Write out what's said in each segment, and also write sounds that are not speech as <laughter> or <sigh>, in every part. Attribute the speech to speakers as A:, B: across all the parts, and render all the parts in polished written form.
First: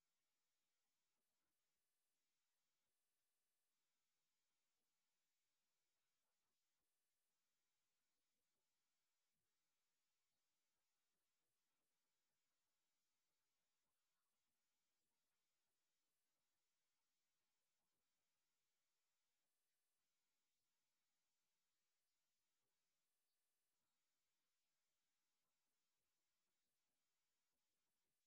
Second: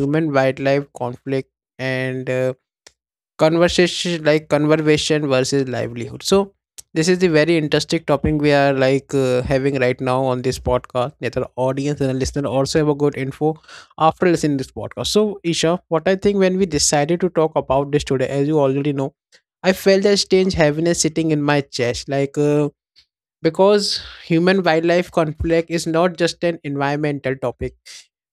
A: human wildlife conflict and conversation like conservation versus livelihood. So this is the very interesting topic we are having right now on this podcast. That our audience and listener also have a good info after listening this podcast. So Isha, what I think when we decided to talk about this today as you already know I felt a strange heaviness sitting in my chest, because human wildlife conflict is not just an environmental topic.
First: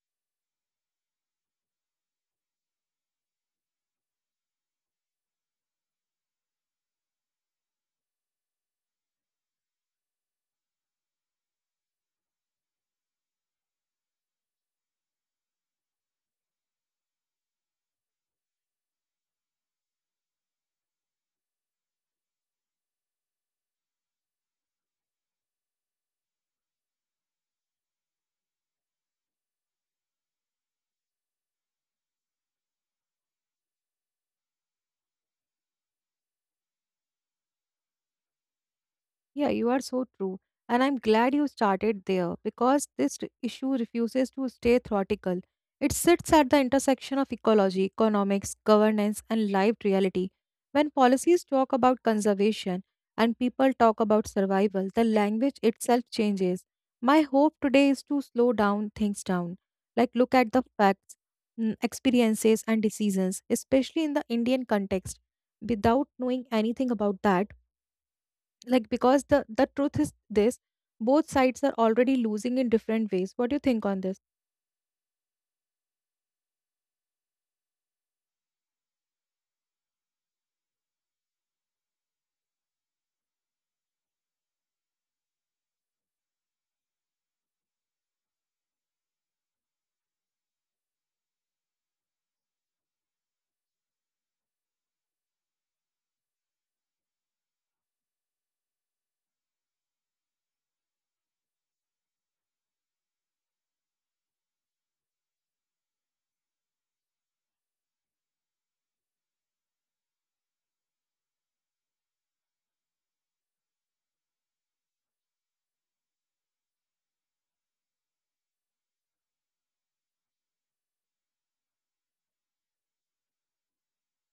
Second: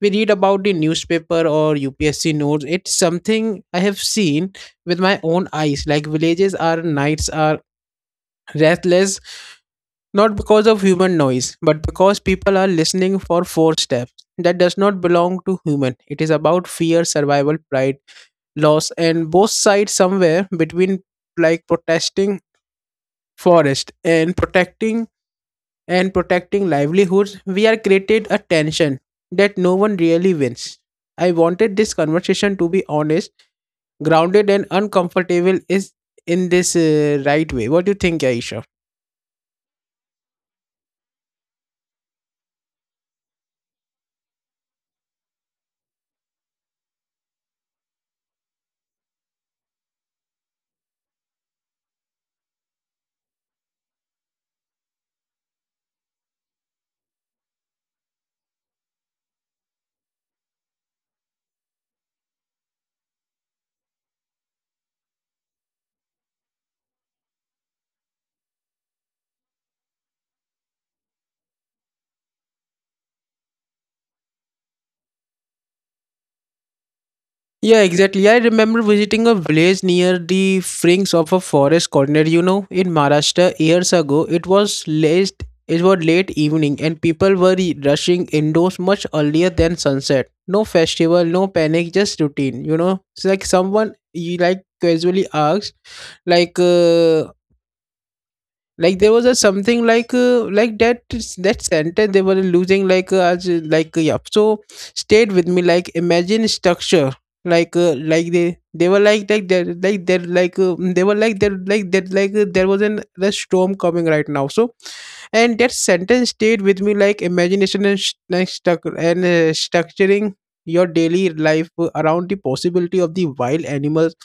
A: We read about the newspaper or UPSC notes. It's something I have seen with my own eyes. Like villages are nights are restless, not because of human noise, but because people are listening for four steps that does not belong to human. It is about fear, survival, pride, loss, and both sides somewhere between like protesting forest and protecting livelihoods we are created a tension that no one really wins. I wanted this conversation to be honest, grounded and uncomfortable is in this right way. What do you think, aisha?
B: Yeah, you are so true. And I'm glad you started there because issue refuses to stay theoretical. It sits at the intersection of ecology, economics, governance, and lived reality. When policies talk about conservation and people talk about survival, the language itself changes. My hope today is to slow down things down, like look at the facts, experiences, and decisions, especially in the Indian context. Without knowing anything about that, like because the truth is this, both sides are already losing in different ways. What do you think on this?
A: Yeah, exactly. I remember visiting a village near the fringes of a forest corner, you know, in Maharashtra years ago. It was late evening and people were rushing indoors much earlier than sunset. No festival, no panic, just routine, you know. It's like someone you like casually asked like uh, like there was a something like that that sentence they were losing like as like yeah so stayed with me like imagine structure like they were like that like that like mm, they were like that like that like there was an a storm coming right now so and that sentence stayed with me like imagination and stuck and structuring your daily life around the possibility of the wild animals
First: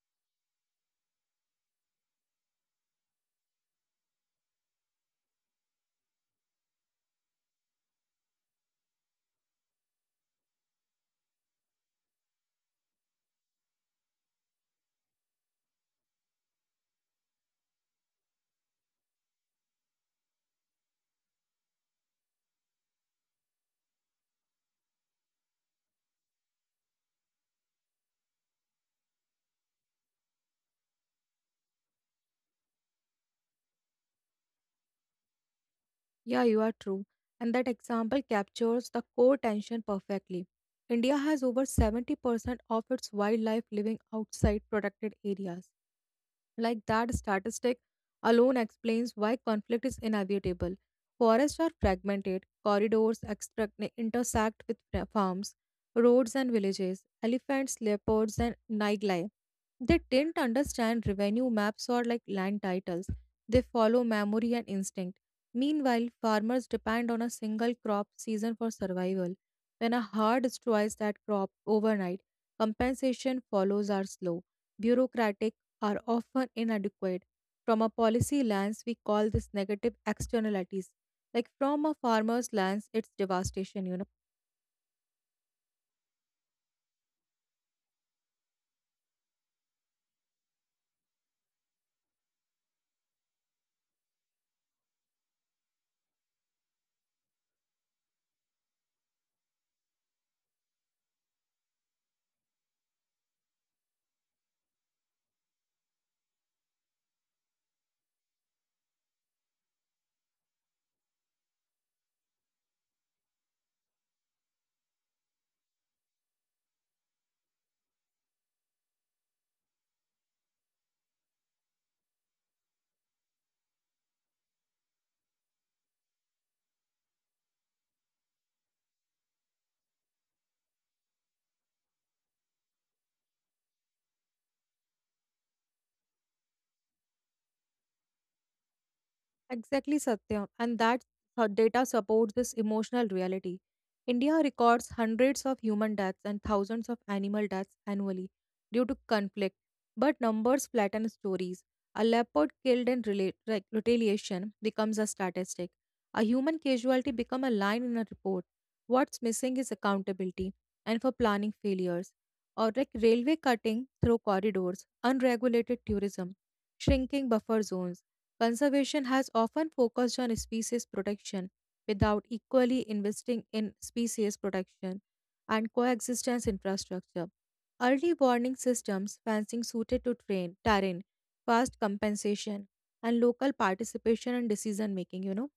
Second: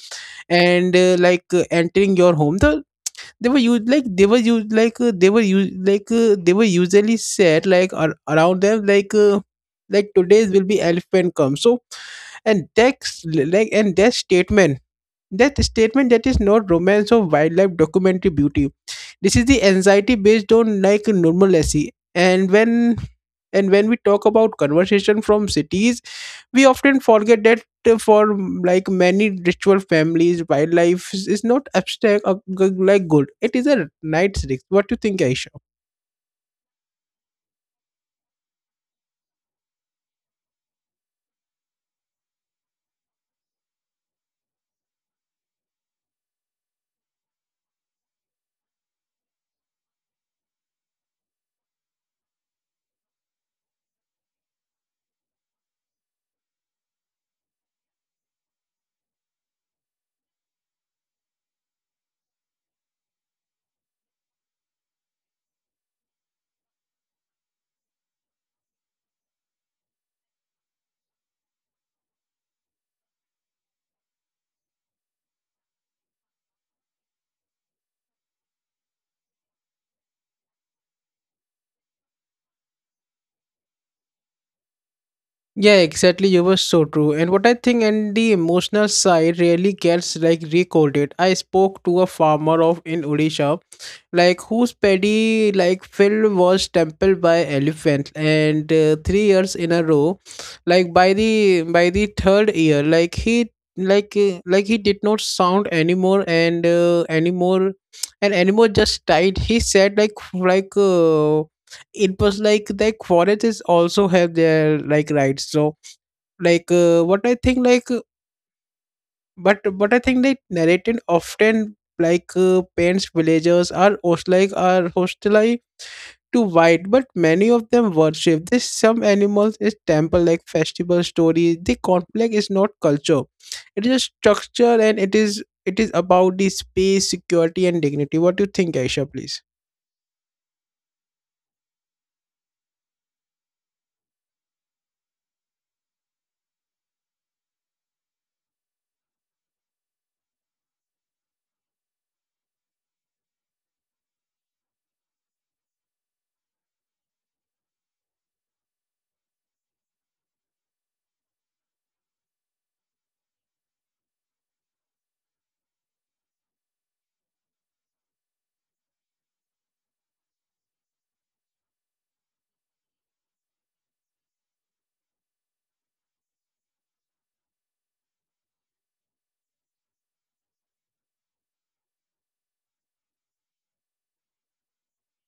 A: and entering your home they were used like they were used like they were used like they were usually said like around them like today's will be elephant come so and that's like and that statement that statement that is not romance or wildlife documentary beauty. This is the anxiety based on like normalcy. And when and when we talk about conversation from cities we often forget that for like many ritual families wildlife is not abstract like good. It is a night's risk. What do you think, aisha?
B: Yeah, you are true. And that example captures the core tension perfectly. India has over 70% of its wildlife living outside protected areas. Like, that statistic alone explains why conflict is inevitable. Forests are fragmented, corridors intersect with farms, roads and villages, elephants, leopards, and nightlife. They didn't understand revenue maps or like land titles. They follow memory and instinct. Meanwhile, farmers depend on a single crop season for survival. When a herd destroys that crop overnight, compensation follows are slow, bureaucratic, are often inadequate. From a policy lens, we call this negative externalities. Like from a farmer's lens, it's devastation, you know.
A: Yeah, exactly. You were so true. And what I think and the emotional side really gets like recorded. I spoke to a farmer of in Odisha like whose paddy like field was trampled by elephant and 3 years in a row like by the third year like he like he did not sound anymore just died. He said like it was like the forests also have their like rights so what I think like but I think they narrated often paints villagers are hostilike are hostile to white, but many of them worship this. Some animals is temple like festival stories. The conflict is not culture; it is a structure, and it is about the space, security, and dignity. What do you think, Aisha? Please.
B: Exactly, Satya. And that her data supports this emotional reality. India records hundreds of human deaths and thousands of animal deaths annually due to conflict, but numbers flatten stories. A leopard killed in retaliation becomes a statistic. A human casualty becomes a line in a report. What's missing is accountability and for planning failures, or like railway cutting through corridors, unregulated tourism, shrinking buffer zones. Conservation has often focused on species protection without equally investing in species protection and coexistence infrastructure. Early warning systems, fencing suited to train, terrain, fast compensation, and local participation and decision making, you know.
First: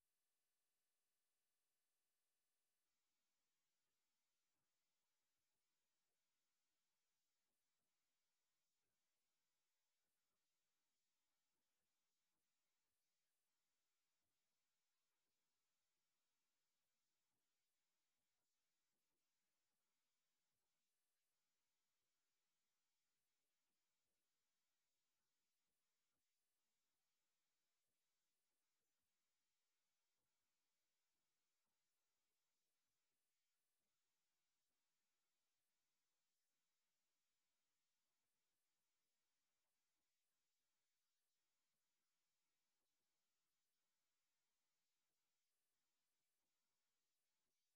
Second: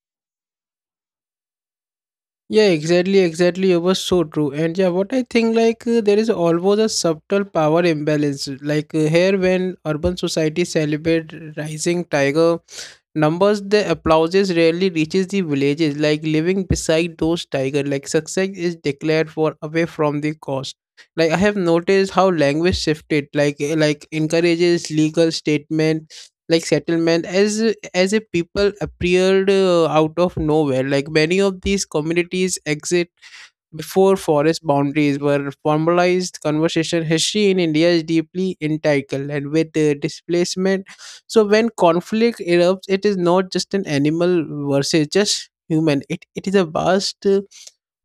A: Yeah, exactly. It was so true. And yeah, what I think there is always a subtle power imbalance. Here, when urban society celebrate rising tiger numbers, the applauses rarely reaches the villages. Like living beside those tiger, like success is declared for away from the cost. Like I have noticed how language shifted. Like encourages legal statement like settlement as a people appeared out of nowhere. Like many of these communities exit before forest boundaries were formalized. Conversation history in india is deeply entangled and with the displacement. So when conflict erupts it is not just an animal versus just human. It is a vast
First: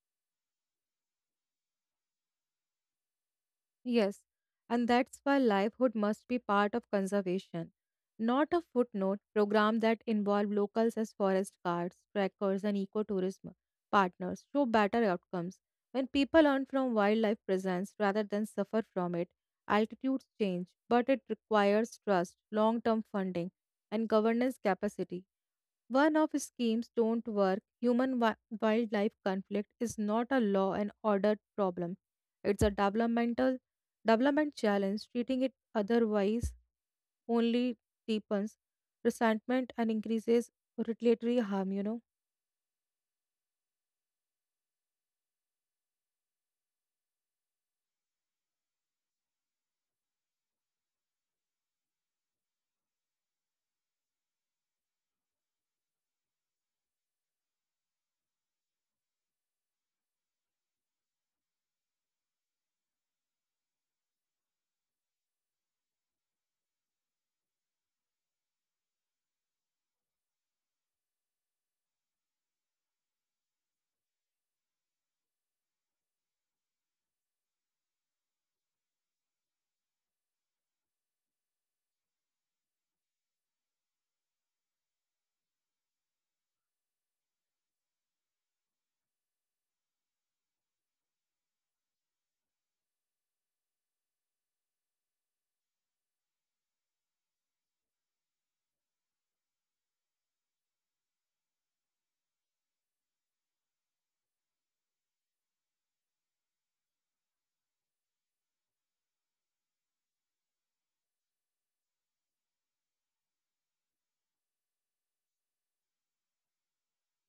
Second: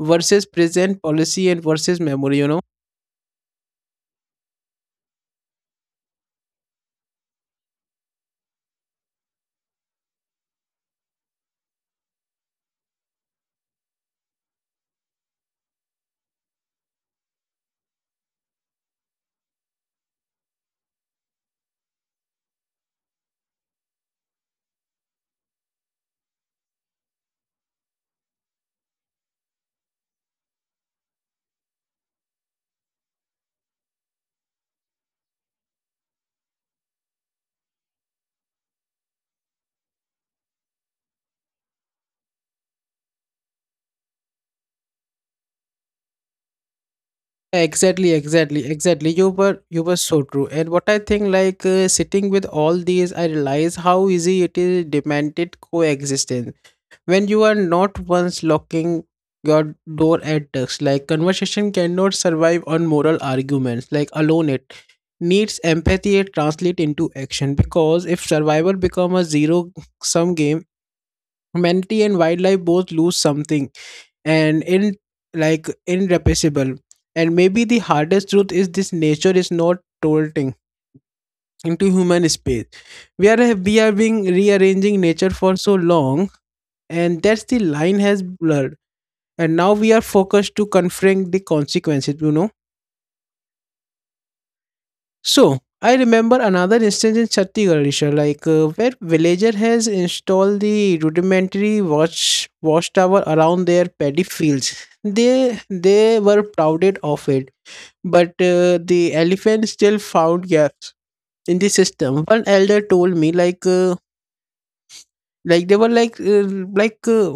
A: versus present policy and versus memory, you know.
B: Yes, and that's why livelihood must be part of conservation, not a footnote. Program that involve locals as forest guards, trackers, and ecotourism partners show better outcomes. When people learn from wildlife presence rather than suffer from it, altitudes change, but it requires trust, long-term funding, and governance capacity. One-off schemes don't work. Wildlife conflict is not a law and order problem. It's a development challenge. Treating it otherwise only deepens resentment and increases retaliatory harm, you know.
A: Exactly. You were so true. And what I think, sitting with all these, I realize how easy it is demanded coexistence when you are not once locking your door at dusk. Like conversation cannot survive on moral arguments. Like alone, it needs empathy to translate into action. Because if survival become a zero sum game, humanity and wildlife both lose something and in like irrepressible. And maybe the hardest truth is this: nature is not tilting into human space. We are being rearranging nature for so long, and that's the line has blurred. And now we are focused to confront the consequences. You know. So I remember another instance in Chhattisgarh, Isha, where villager has installed the rudimentary watchtower around their paddy fields. They were proud of it but the elephant still found gaps in the system. One elder told me like they were like uh,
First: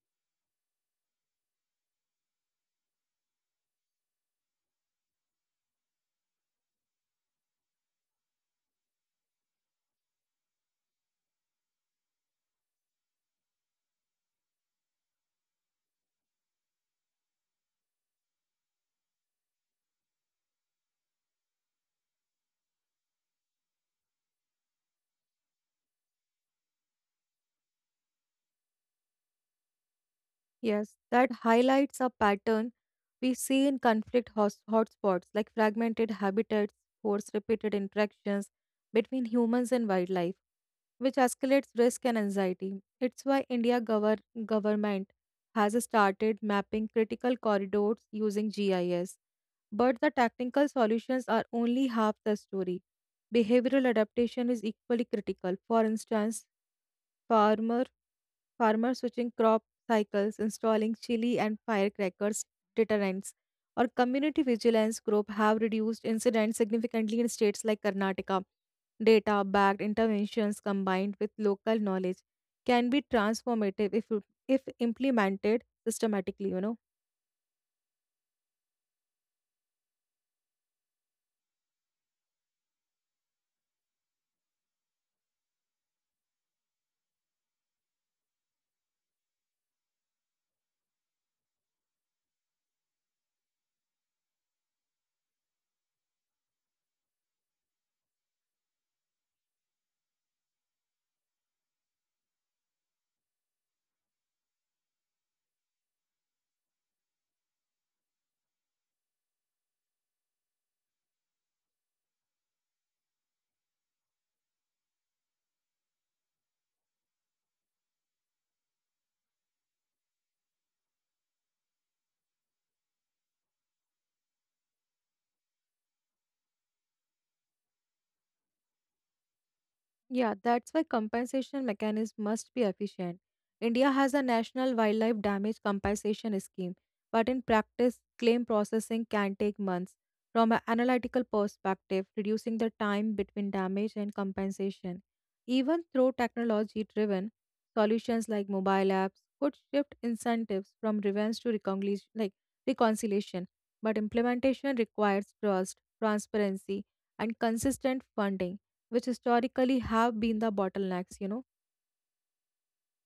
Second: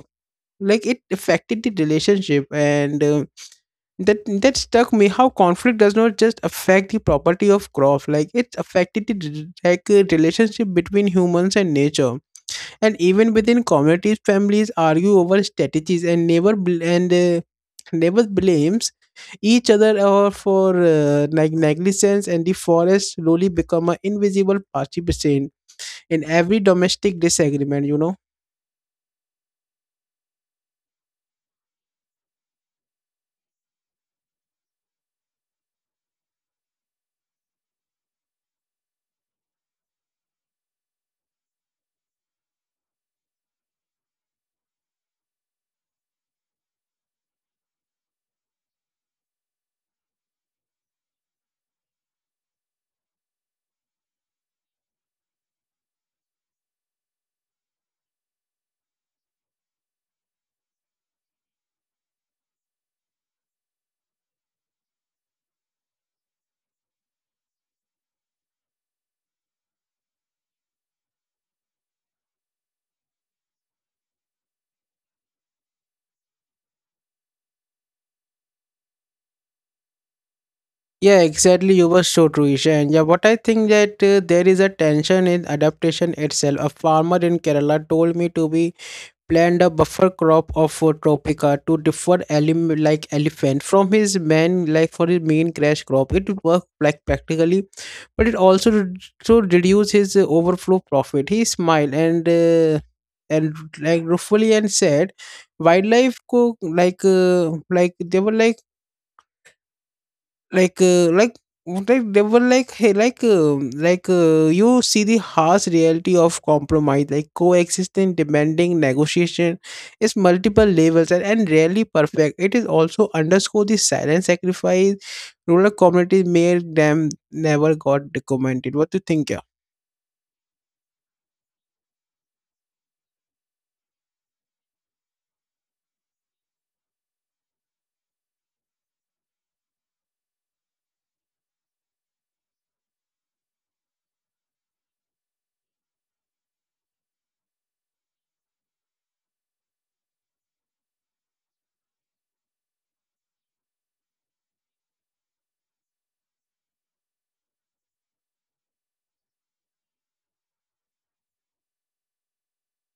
A: like it affected the relationship and that struck me how conflict does not just affect the property of crop like it affected the relationship between humans and nature. And even within communities families argue over strategies and neighbors blames each other or for negligence. And the forest slowly become an invisible participant in every domestic disagreement, you know.
B: Yes, that highlights a pattern we see in conflict hotspots, like fragmented habitats, forced repeated interactions between humans and wildlife, which escalates risk and anxiety. It's why government has started mapping critical corridors using GIS. But the technical solutions are only half the story. Behavioral adaptation is equally critical. For instance, farmer farmers switching crop cycles, installing chili and firecrackers deterrents, or community vigilance group have reduced incidents significantly in states like Karnataka. Data backed interventions combined with local knowledge can be transformative if implemented systematically, you know.
A: Yeah, exactly. You were so true, Isha. And yeah, what I think that there is a tension in adaptation itself. A farmer in kerala told me to be planned a buffer crop of Tropica to differ like elephant from his main like for his main crash crop. It worked like practically, but it also to reduce his overflow profit. He smiled and like ruefully and said, wildlife co- like they were like uh, like like they were like hey like you see the harsh reality of compromise. Like coexistence demanding negotiation is multiple levels and rarely perfect. It is also underscore the silent sacrifice rural communities made them never got documented. What do you think, yeah?
B: Yeah, that's why compensation mechanism must be efficient. India has a national wildlife damage compensation scheme, but in practice, claim processing can take months. From an analytical perspective, reducing the time between damage and compensation, even through technology-driven solutions like mobile apps, could shift incentives from revenge to reconciliation, reconciliation. But implementation requires trust, transparency, and consistent funding which historically have been the bottlenecks, you know.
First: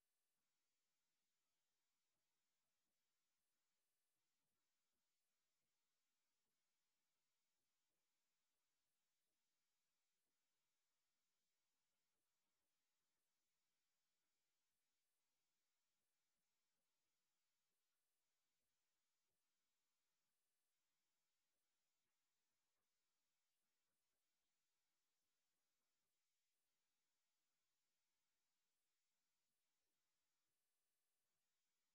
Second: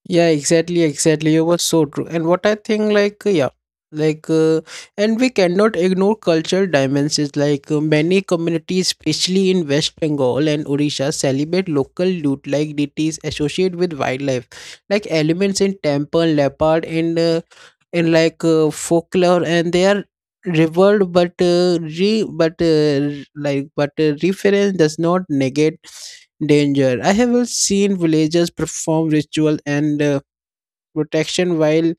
A: Yeah, exactly. You were so true. And what I think, like, uh, and we cannot ignore cultural dimensions. Many communities, especially in West Bengal and Odisha, celebrate local loot like deities associated with wildlife, like elements in temple, leopard, and in folklore, and they are revered, but re, but r- like, but reference does not negate danger. I have seen villagers perform ritual and protection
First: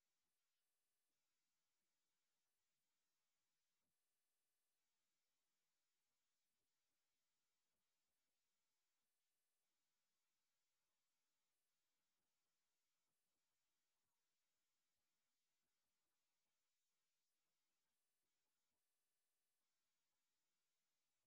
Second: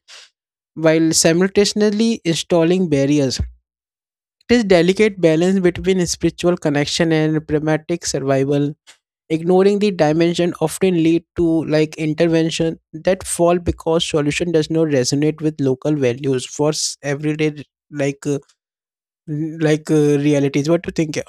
A: while simultaneously installing barriers. It is delicate balance between spiritual connection and pragmatic survival. Ignoring the dimension often lead to like intervention that fall because solution does not resonate with local values for everyday like uh, realities. What do you think?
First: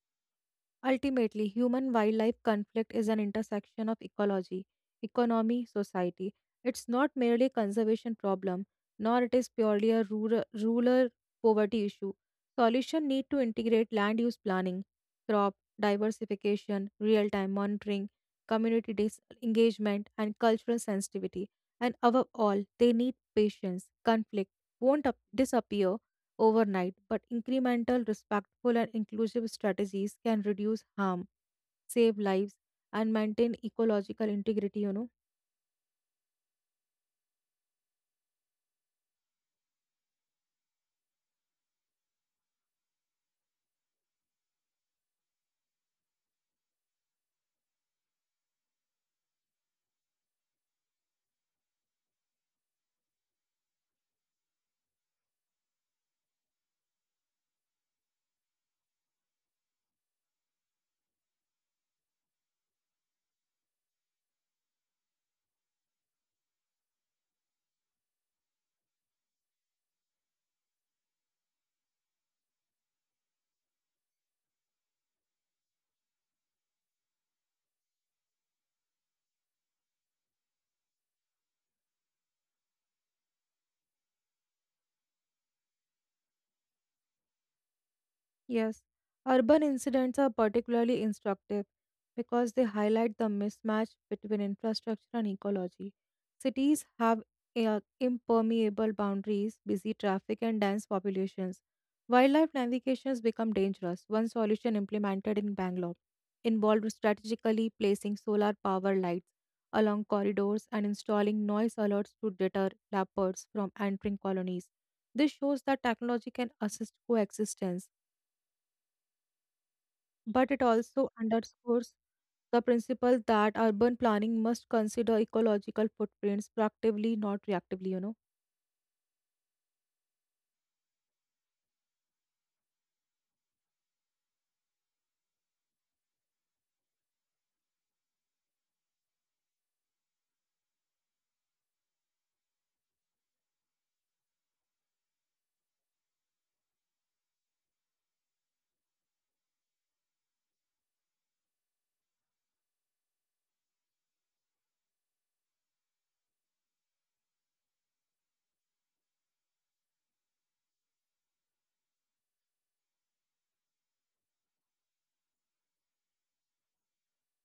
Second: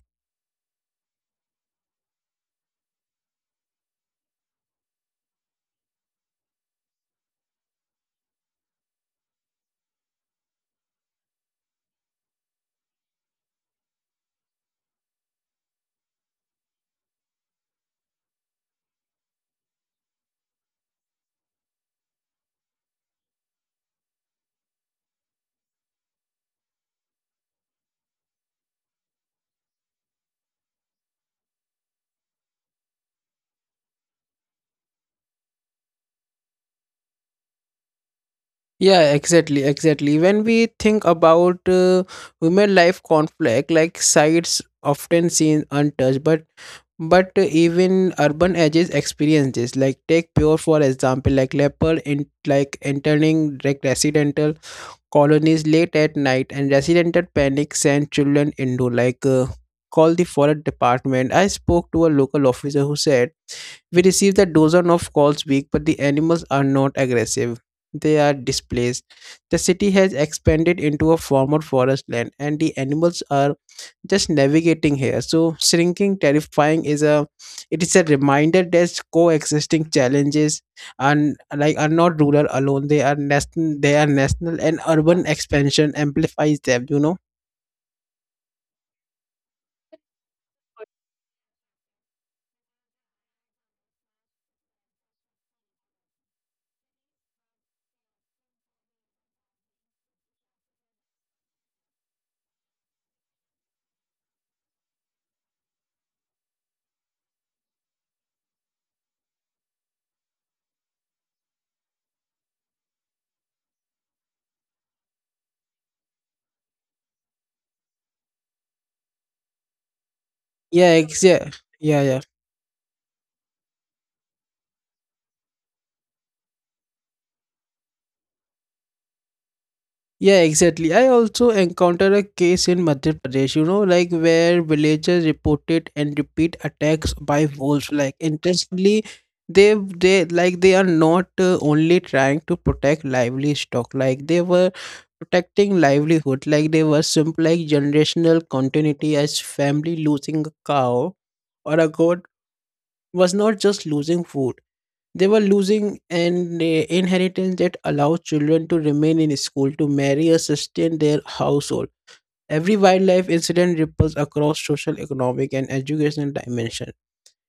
B: Ultimately, human wildlife conflict is an intersection of ecology, economy, society. It's not merely a conservation problem, nor it is purely a rural poverty issue. Solution need to integrate land use planning, crop diversification, real-time monitoring, community engagement, and cultural sensitivity. And above all, they need patience. Conflict won't disappear overnight, but incremental, respectful, and inclusive strategies can reduce harm, save lives, and maintain ecological integrity, you know.
A: Yeah, exactly. When we think about women life conflict, like sites often seen untouched, but even urban edges experience this. Like take pure for example, like leopard in like entering like residential colonies late at night, and residential panic send children into call the forest department. I spoke to a local officer who said we received a dozen of calls week, but the animals are not aggressive. They are displaced. The city has expanded into a former forest land, and the animals are just navigating here. So shrinking, terrifying is a it is a reminder that coexisting challenges and like are not rural alone. They are national. They are national, and urban expansion amplifies them. You know.
B: Yes, urban incidents are particularly instructive because they highlight the mismatch between infrastructure and ecology. Cities have impermeable boundaries, busy traffic, and dense populations. Wildlife navigations become dangerous. One solution implemented in Bangalore involved strategically placing solar power lights along corridors and installing noise alerts to deter leopards from entering colonies. This shows that technology can assist coexistence, but it
A: Yeah.
B: also
A: Yeah.
B: underscores
A: Yeah. Yeah.
B: the principle that urban planning must consider ecological footprints proactively, not reactively, you know.
A: Yeah, exactly. I also encountered a case in Madhya Pradesh, you know, like where villagers reported and repeat attacks by wolves. Like interestingly, they are not only trying to protect lively stock, like they were protecting livelihood. Like they were simple like generational continuity as family losing a cow or a goat was not just losing food. They were losing an inheritance that allows children to remain in school, to marry, or sustain their household. Every wildlife incident ripples across social, economic, and educational dimension.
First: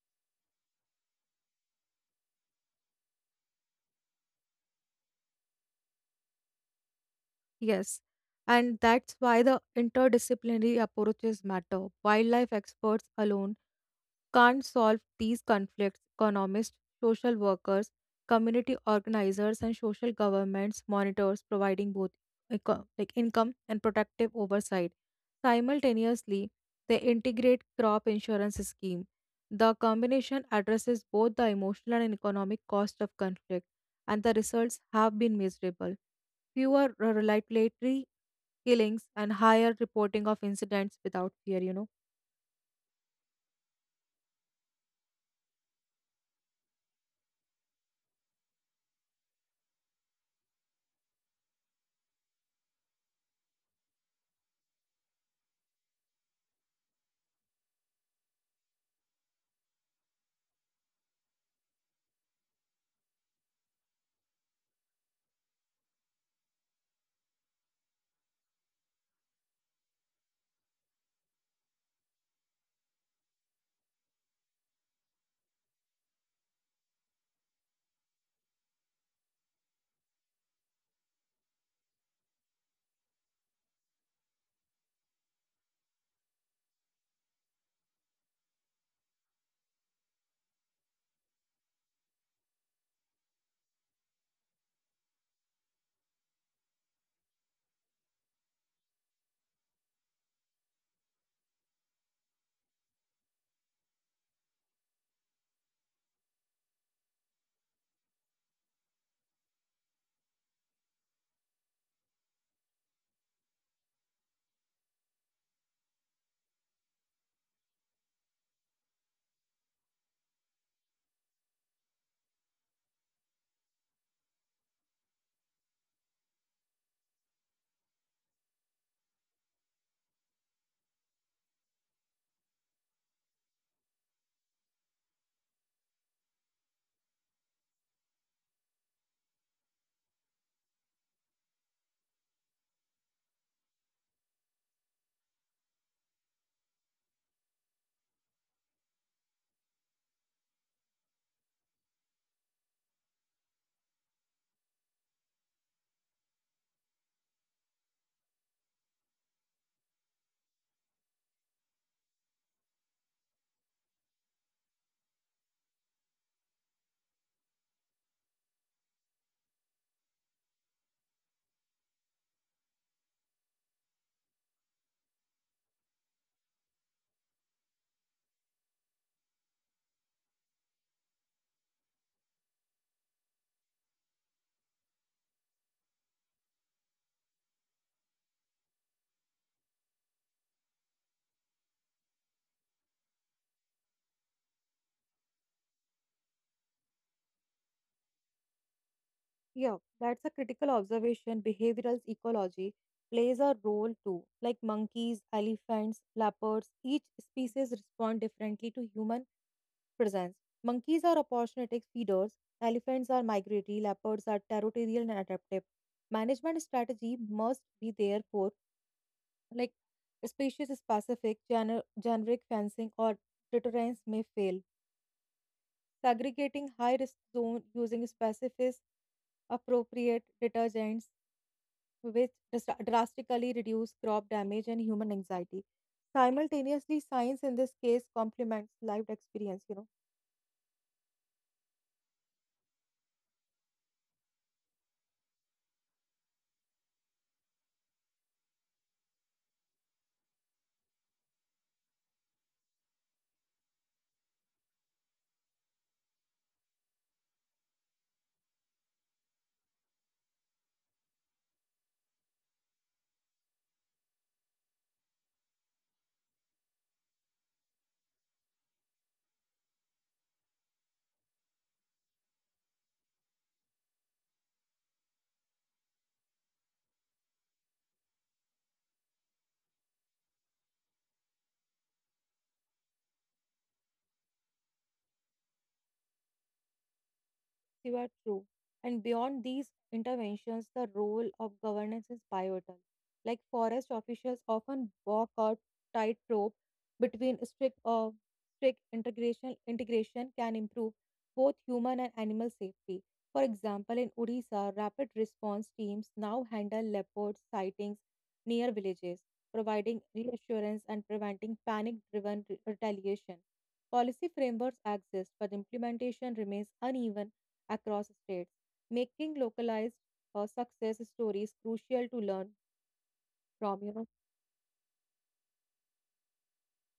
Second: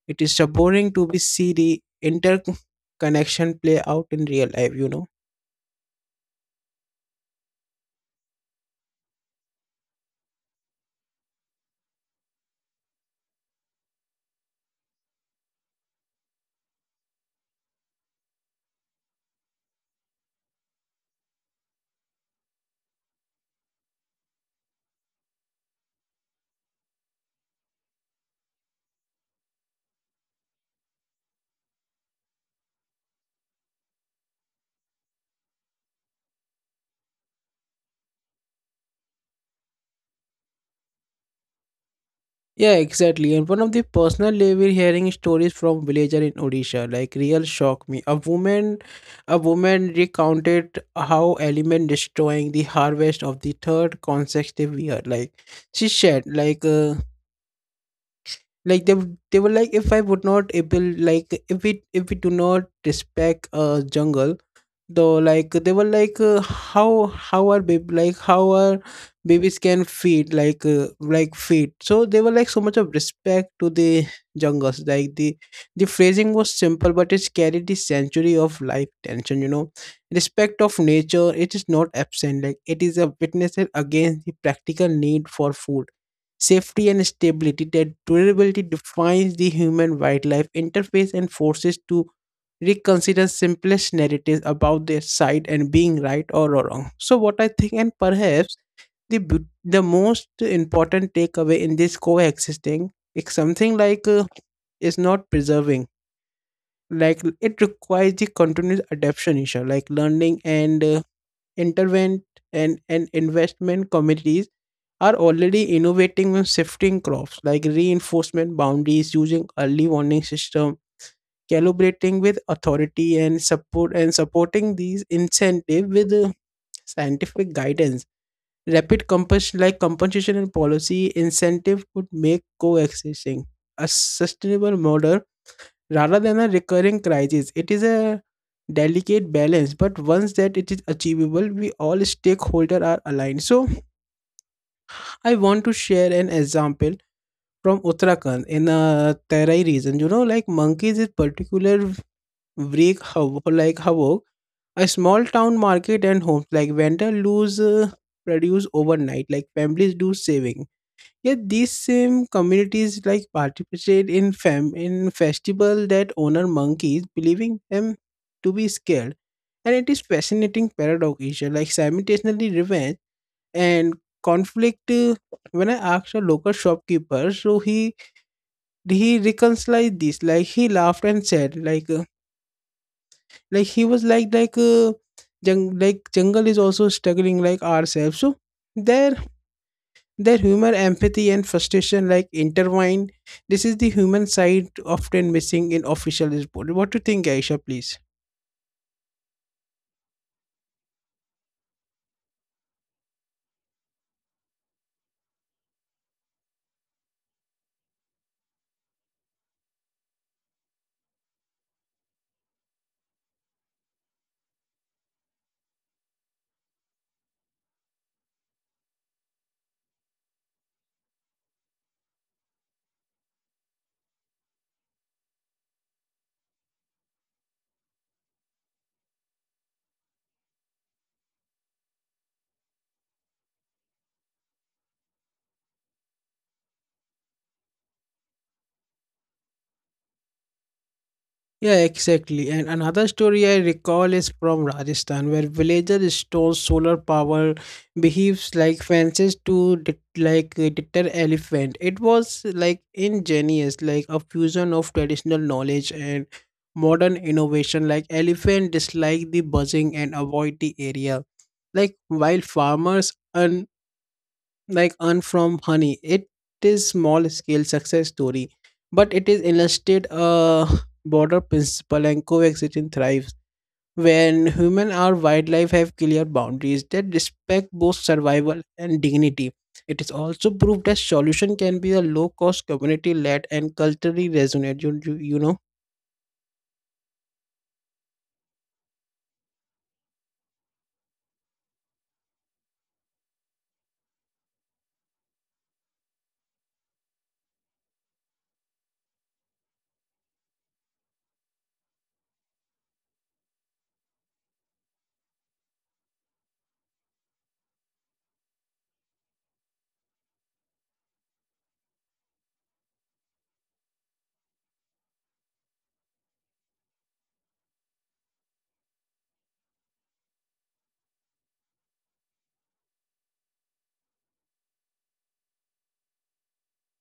A: It is sobering to be see the interconnection play out in real life, you know.
B: Yes. And that's why the interdisciplinary approaches matter. Wildlife experts alone can't solve these conflicts. Economists, social workers, community organizers, and social governments monitors providing both like income and protective oversight. Simultaneously, they integrate crop insurance scheme. The combination addresses both the emotional and economic cost of conflict, and the results have been measurable. Fewer regulatory killings and higher reporting of incidents without fear, you know.
A: Yeah, exactly. And one of the personal level hearing stories from villager in Odisha, like real shocked me. A woman recounted how element destroying the harvest of the third consecutive year. Like she said, like they were like, if I would not able, like if we do not respect a jungle though like they were like how are baby like how are babies can feed like feed so they were like so much of respect to the jungles like the phrasing was simple but it carried the century of life tension, you know. Respect of nature, it is not absent, like it is a witness against the practical need for food safety and stability. That durability defines the human wildlife interface and forces to reconsider simplest narratives about their side and being right or wrong. So what I think, and perhaps the most important takeaway in this coexisting is something like is not preserving, like it requires the continuous adaptation issue like learning and intervent and investment. Communities are already innovating on shifting crops, like reinforcement boundaries using early warning system, calibrating with authority and support, and supporting these incentive with scientific guidance. Rapid like compensation and policy incentive could make coexisting a sustainable model rather than a recurring crisis. It is a delicate balance, but once that it is achievable we all stakeholder are aligned. So I want to share an example from Uttarakhand in a Terai region, you know, like monkeys is particular. Break like havoc. A small town market and homes like vendor lose produce overnight. Like families do saving. Yet these same communities like participate in fam in festival that honor monkeys, believing them to be scared. And it is fascinating paradox issue like simultaneously revenge and conflict. When I asked a local shopkeeper, so he reconciled this. Like he laughed and said, like, like jungle is also struggling like ourselves. So their their humor, empathy and frustration like intertwined. This is the human side often missing in official report. What do you think, Aisha, please?
B: Yeah, that's a critical observation. Behavioral ecology plays a role too. Like monkeys, elephants, leopards, each species respond differently to human presence. Monkeys are opportunistic feeders, elephants are migratory, leopards are territorial and adaptive. Management strategy must be therefore like species specific. Generic fencing or deterrence may fail, segregating high risk zone using specific appropriate detergents which drastically reduce crop damage and human anxiety. Simultaneously, science in this case complements lived experience, you know.
A: Yeah, exactly. And another story I recall is from Rajasthan, where villagers stole solar power beehives like fences to deter elephant. It was like ingenious, like a fusion of traditional knowledge and modern innovation. Like elephant dislike the buzzing and avoid the area. Like while farmers like earn from honey, it is small scale success story, but it is illustrated a broader principle, and coexistence thrives when human or wildlife have clear boundaries that respect both survival and dignity. It is also proved that solution can be a low cost, community led and culturally resonant, you know.
B: You are true. And beyond these interventions, the role of governance is pivotal. Like forest officials often walk a tightrope between strict integration. Integration can improve both human and animal safety. For example, in Odisha, rapid response teams now handle leopard sightings near villages, providing reassurance and preventing panic-driven retaliation. Policy frameworks exist, but implementation remains uneven across states, making localized success stories crucial to learn from, you know.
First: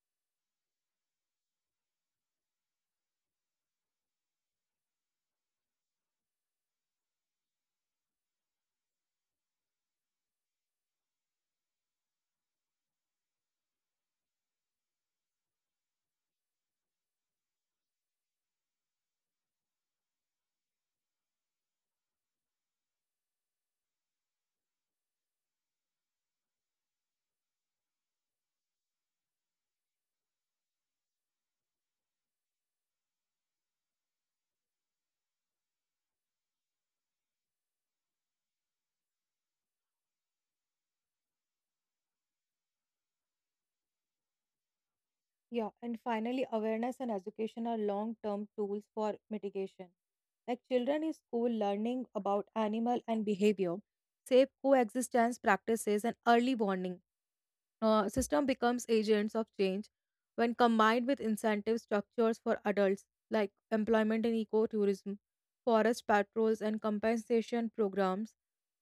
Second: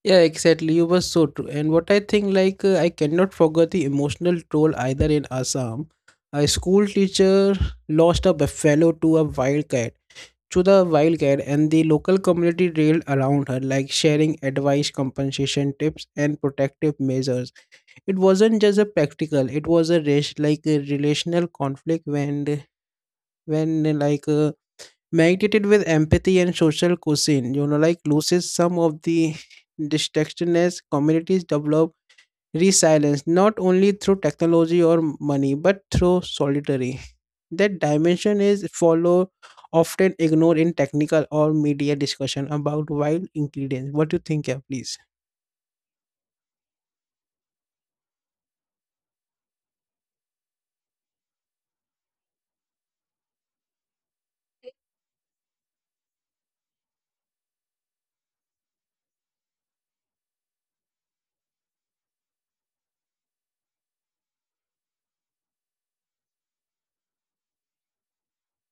A: Yeah, exactly. You were so true. And what I think, like, I cannot forget the emotional toll either in Assam. A school teacher lost a buffalo to a wildcat, to the wildcat, and the local community rallied around her, like sharing advice, compensation tips, and protective measures. It wasn't just a practical; it was a race, like a relational conflict when, when like. Uh, Magneted with empathy and social cuisine, you know, like loses some of the distraction as communities develop resilience, not only through technology or money, but through solitary. That dimension is follow often ignored in technical or media discussion about wild ingredients. What do you think, yeah, please?
B: Yeah, and finally, awareness and education are long term tools for mitigation. Like children in school learning about animal and behavior, safe coexistence practices, and early warning system becomes agents of change. When combined with incentive structures for adults like employment in ecotourism, forest patrols and compensation programs,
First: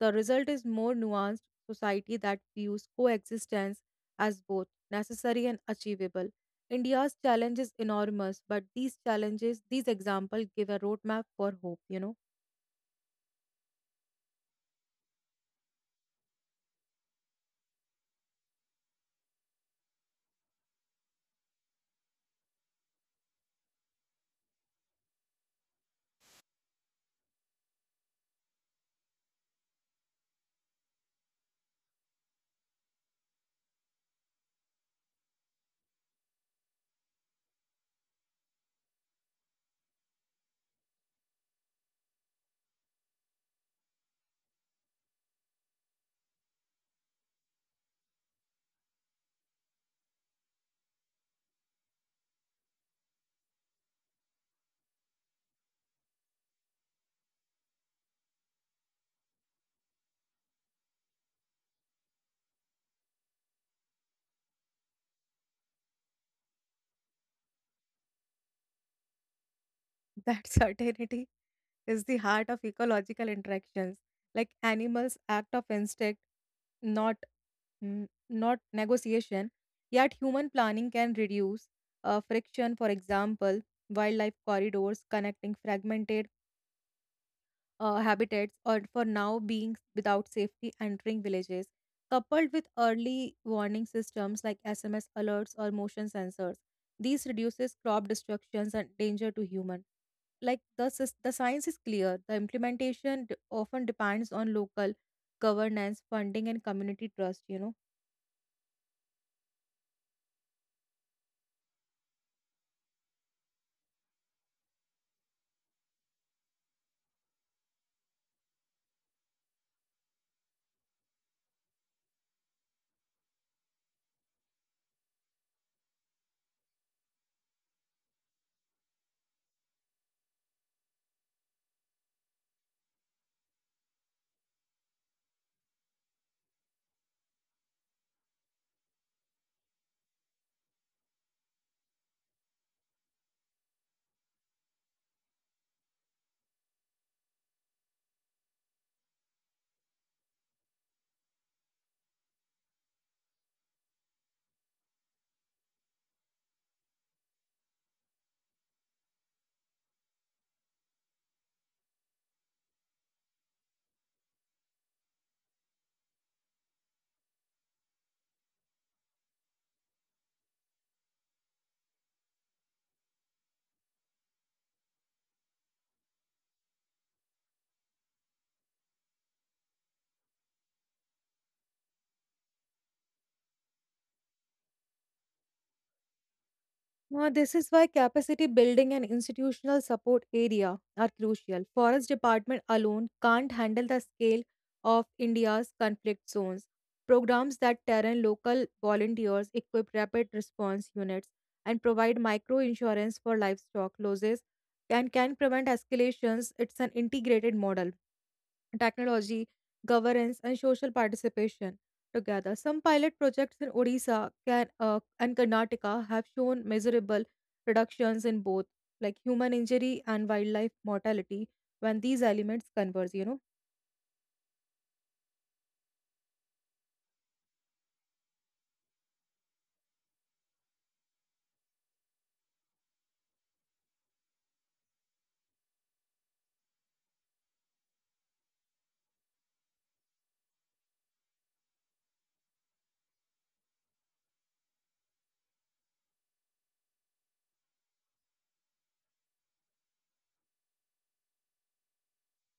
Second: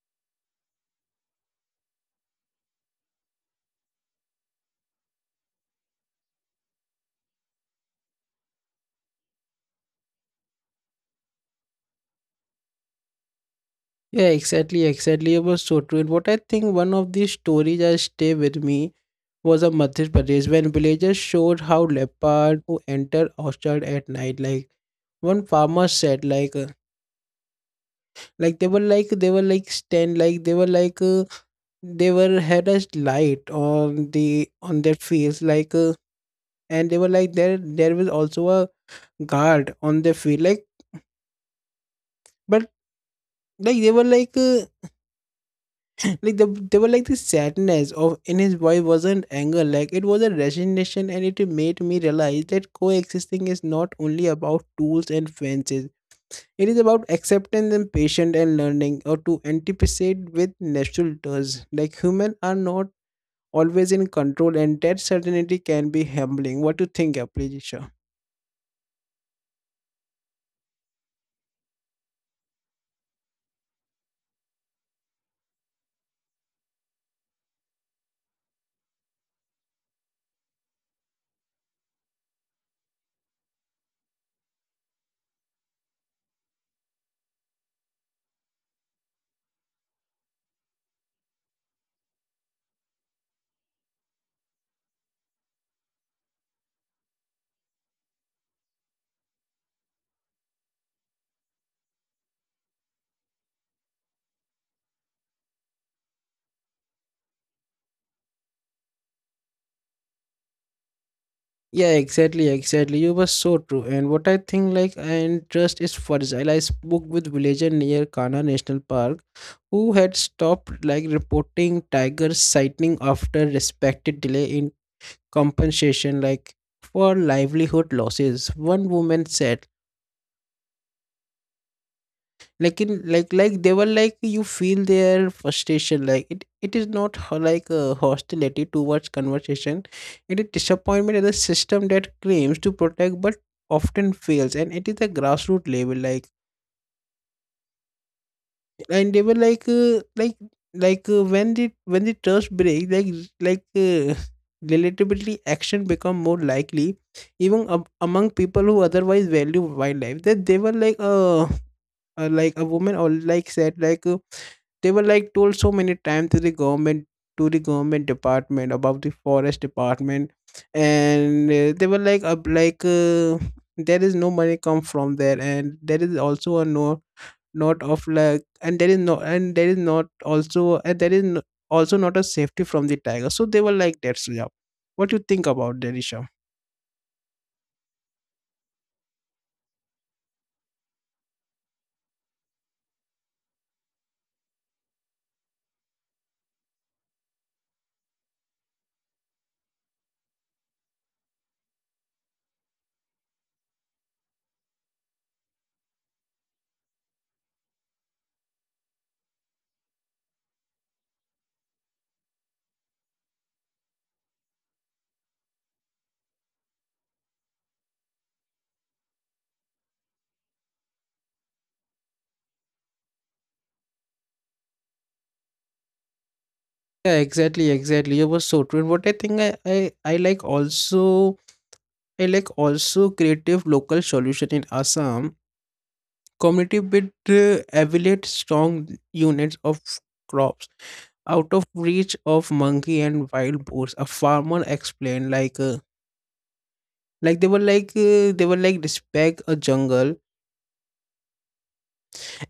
B: the result is more nuanced society that views coexistence as both necessary and achievable. India's challenge is enormous, but these challenges, these examples give a roadmap for hope, you know.
A: Yeah, exactly, exactly. It was so true. And what I think, one of these stories that stay with me was a Madhya Pradesh when villagers showed how leopard who enter orchard at night. Like one farmer said, like they were like they were like stand like they were had a light on their fields, and they were like there was also a guard on their field, like but like they were like the there were like this sadness of in his voice wasn't anger, like it was a resignation, and it made me realize that coexisting is not only about tools and fences, it is about acceptance and patience and learning or to anticipate with natural does. Like humans are not always in control, and that certainty can be humbling. What do you think, appreciation?
B: That <laughs> certainty is the heart of ecological interactions. Like animals act of instinct, not not negotiation. Yet human planning can reduce friction. For example, wildlife corridors connecting fragmented habitats or for now being without safety entering villages, coupled with early warning systems like SMS alerts or motion sensors. These reduces crop destructions and danger to human. Like the science is clear. The implementation often depends on local governance, funding, and community trust, you know.
A: Yeah, exactly, exactly. You were so true. And what I think, like, and trust is fragile. I spoke with villager near Kana National Park who had stopped like reporting tiger sighting after respected delay in compensation, like for livelihood losses. One woman said, like in like like they were like you feel their frustration, like it is not hostility towards conversation. It is disappointment at the system that claims to protect but often fails, and it is a grassroots level, like and they were like when the trust breaks, like <laughs> relatively action become more likely, even among people who otherwise value wildlife. That they were like a woman or like said, like, they were like told so many times to the government, department about the forest department, and they were like, there is no money come from there, and there is also a no, not of like, and there is no, and there is not also, and there is no, also not a safety from the tiger, so they were like that, yeah. What do you think about that, Isha?
B: This is why capacity building and institutional support area are crucial. Forest department alone can't handle the scale of India's conflict zones. Programs that train local volunteers, equip rapid response units, and provide micro insurance for livestock losses and can prevent escalations. It's an integrated model: technology, governance, and social participation together. Some pilot projects in Odisha and Karnataka have shown measurable reductions in both like human injury and wildlife mortality when these elements converge, you know.
A: Yeah, exactly, exactly, it was so true. And what I think I like also I like also creative local solution in Assam. Community bid evaluate strong units of crops out of reach of monkey and wild boars. A farmer explained, like, they were like respect a jungle,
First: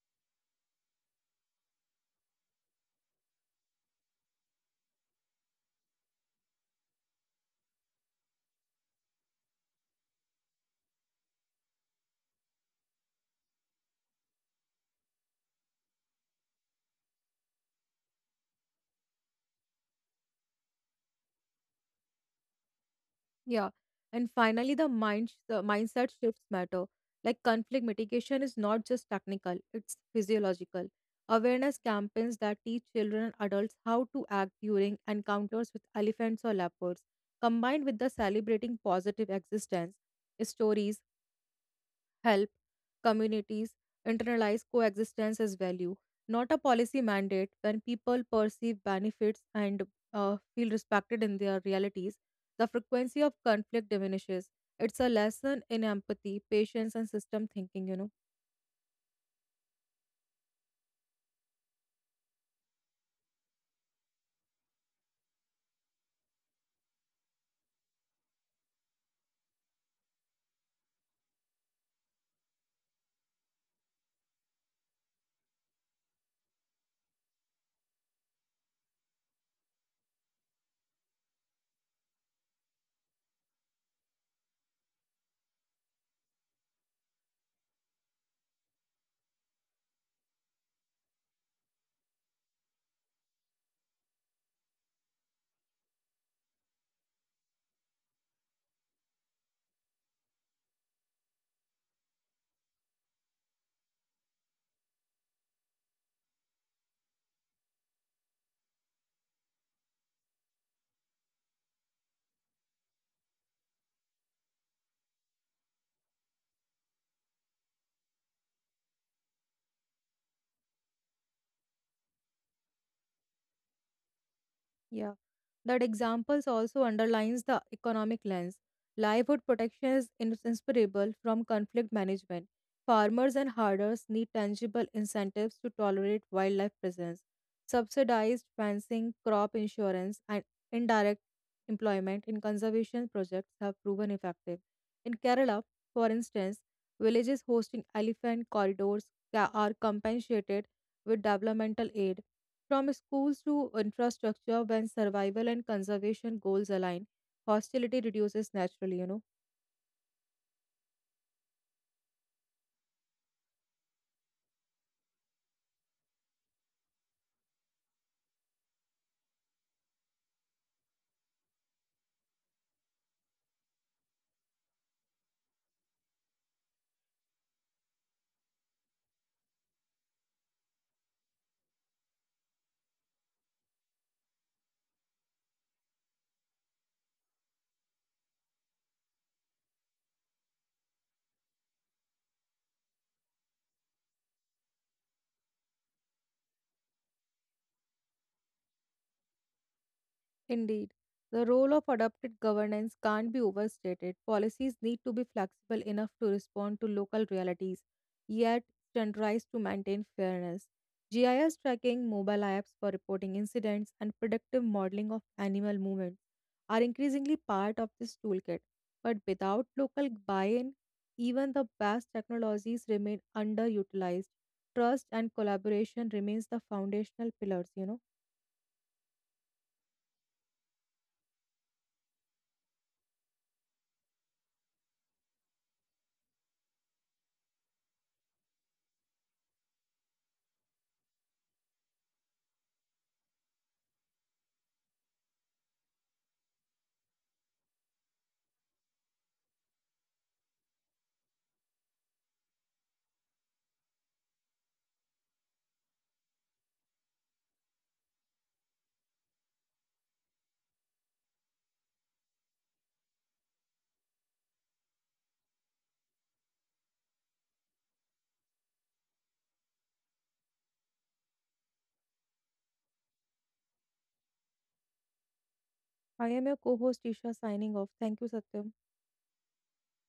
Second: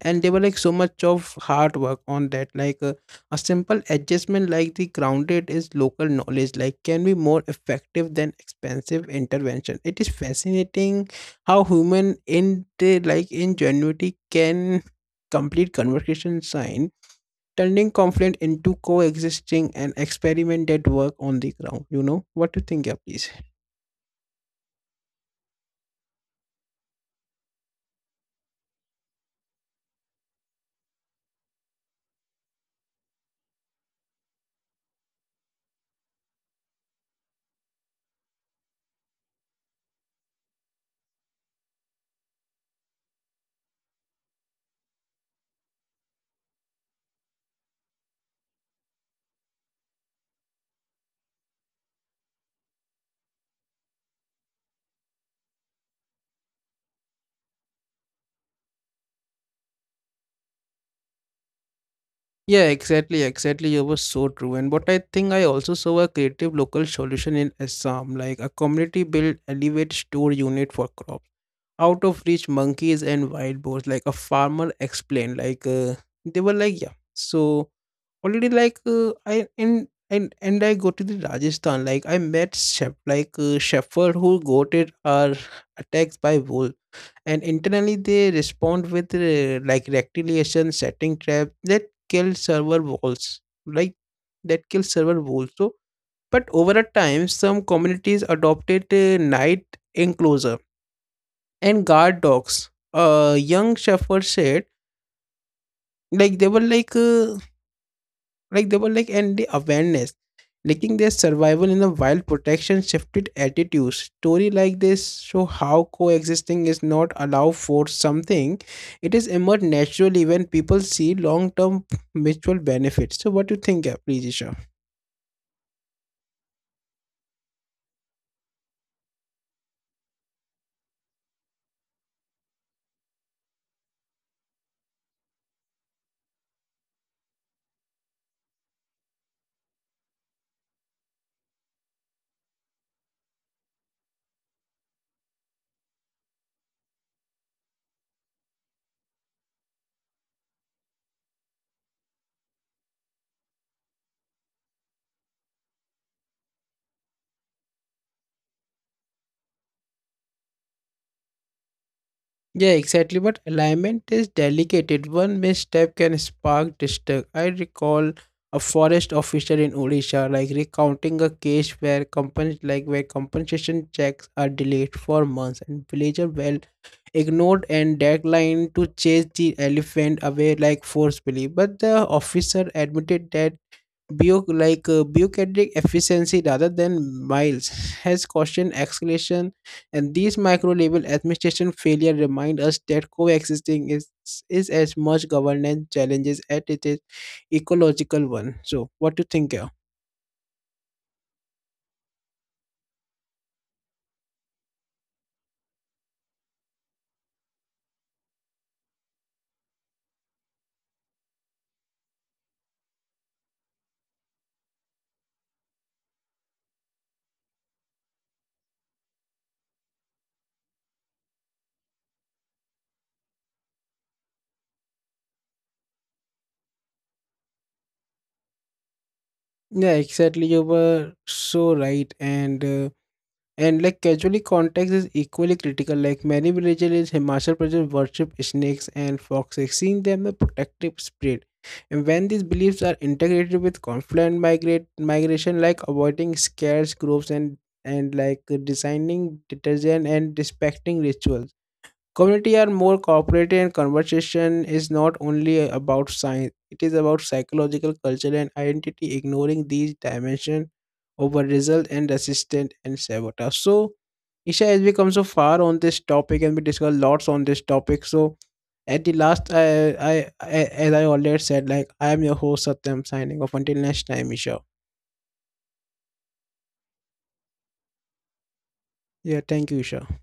A: and they were like so much of hard work on that, like a simple adjustment like the grounded is local knowledge like can be more effective than expensive intervention. It is fascinating how human in the like ingenuity can complete conversation sign, turning conflict into coexisting and experiment that work on the ground, you know. What do you think, yeah, please?
B: Yeah. And finally, the mindset shifts matter. Like conflict mitigation is not just technical, it's physiological. Awareness campaigns that teach children and adults how to act during encounters with elephants or leopards, combined with the celebrating positive existence stories help communities internalize coexistence as value, not a policy mandate. When people perceive benefits and feel respected in their realities, the frequency of conflict diminishes. It's a lesson in empathy, patience, and system thinking, you know.
A: Yeah, exactly, exactly. You were so true. And what I think, I also saw a creative local solution in Assam, like a community built elevate store unit for crops. Out of reach monkeys and wild boars, like a farmer explained, like, they were like, yeah. So already like I and I go to the Rajasthan, like I met chef like shepherd who goated are attacked by wolves, and internally they respond with like rectiliation, setting trap that kill server walls, like so, but over a time some communities adopted night enclosure and guard dogs. Young shepherd said, like they were like they were like and the awareness linking their survival in a wild protection shifted attitudes. Story like this show how coexisting is not allowed for something, it is emerged naturally when people see long-term mutual benefits. So what do you think, please, Isha?
B: Yeah. That examples also underlines the economic lens. Livelihood protection is inseparable from conflict management. Farmers and herders need tangible incentives to tolerate wildlife presence. Subsidized fencing, crop insurance, and indirect employment in conservation projects have proven effective. In Kerala, for instance, villages hosting elephant corridors are compensated with developmental aid from schools to infrastructure. When survival and conservation goals align, hostility reduces naturally, you know.
A: Yeah, exactly. But alignment is delicate. One misstep can spark distrust. I recall a forest officer in Odisha, like recounting a case where like where compensation checks are delayed for months, and villager well ignored and deadline to chase the elephant away like forcefully. But the officer admitted that Bio like bureaucratic efficiency rather than miles, has cautioned escalation, and these micro-level administration failure remind us that coexisting is as much governance challenges as it is ecological one. So, what do you think? Yeah,
B: Indeed, the role of adapted governance can't be overstated. Policies need to be flexible enough to respond to local realities, yet standardized to maintain fairness. GIS tracking, mobile apps for reporting incidents, and predictive modeling of animal movements are increasingly part of this toolkit. But without local buy in, even the best technologies remain underutilized. Trust and collaboration remains the foundational pillars, you know.
A: yeah, exactly. You were so right, and. And like casually context is equally critical. Like many villages in Himachal Pradesh worship snakes and foxes, seeing them a protective spirit. And when these beliefs are integrated with confluent migrate migration, like avoiding scarce groups and like designing detergent and respecting rituals. Community are more cooperative, and conversation is not only about science, it is about psychological, culture and identity. Ignoring these dimension over result and resistant and sabotage. So Isha, as we come so far on this topic and we discuss lots on this topic, so at the last, I as I already said, like I am your host Satyam signing off. Until next time, Isha.
B: I am your co host, Isha, signing off. Thank you, Satyam.
A: Yeah, thank you, Isha.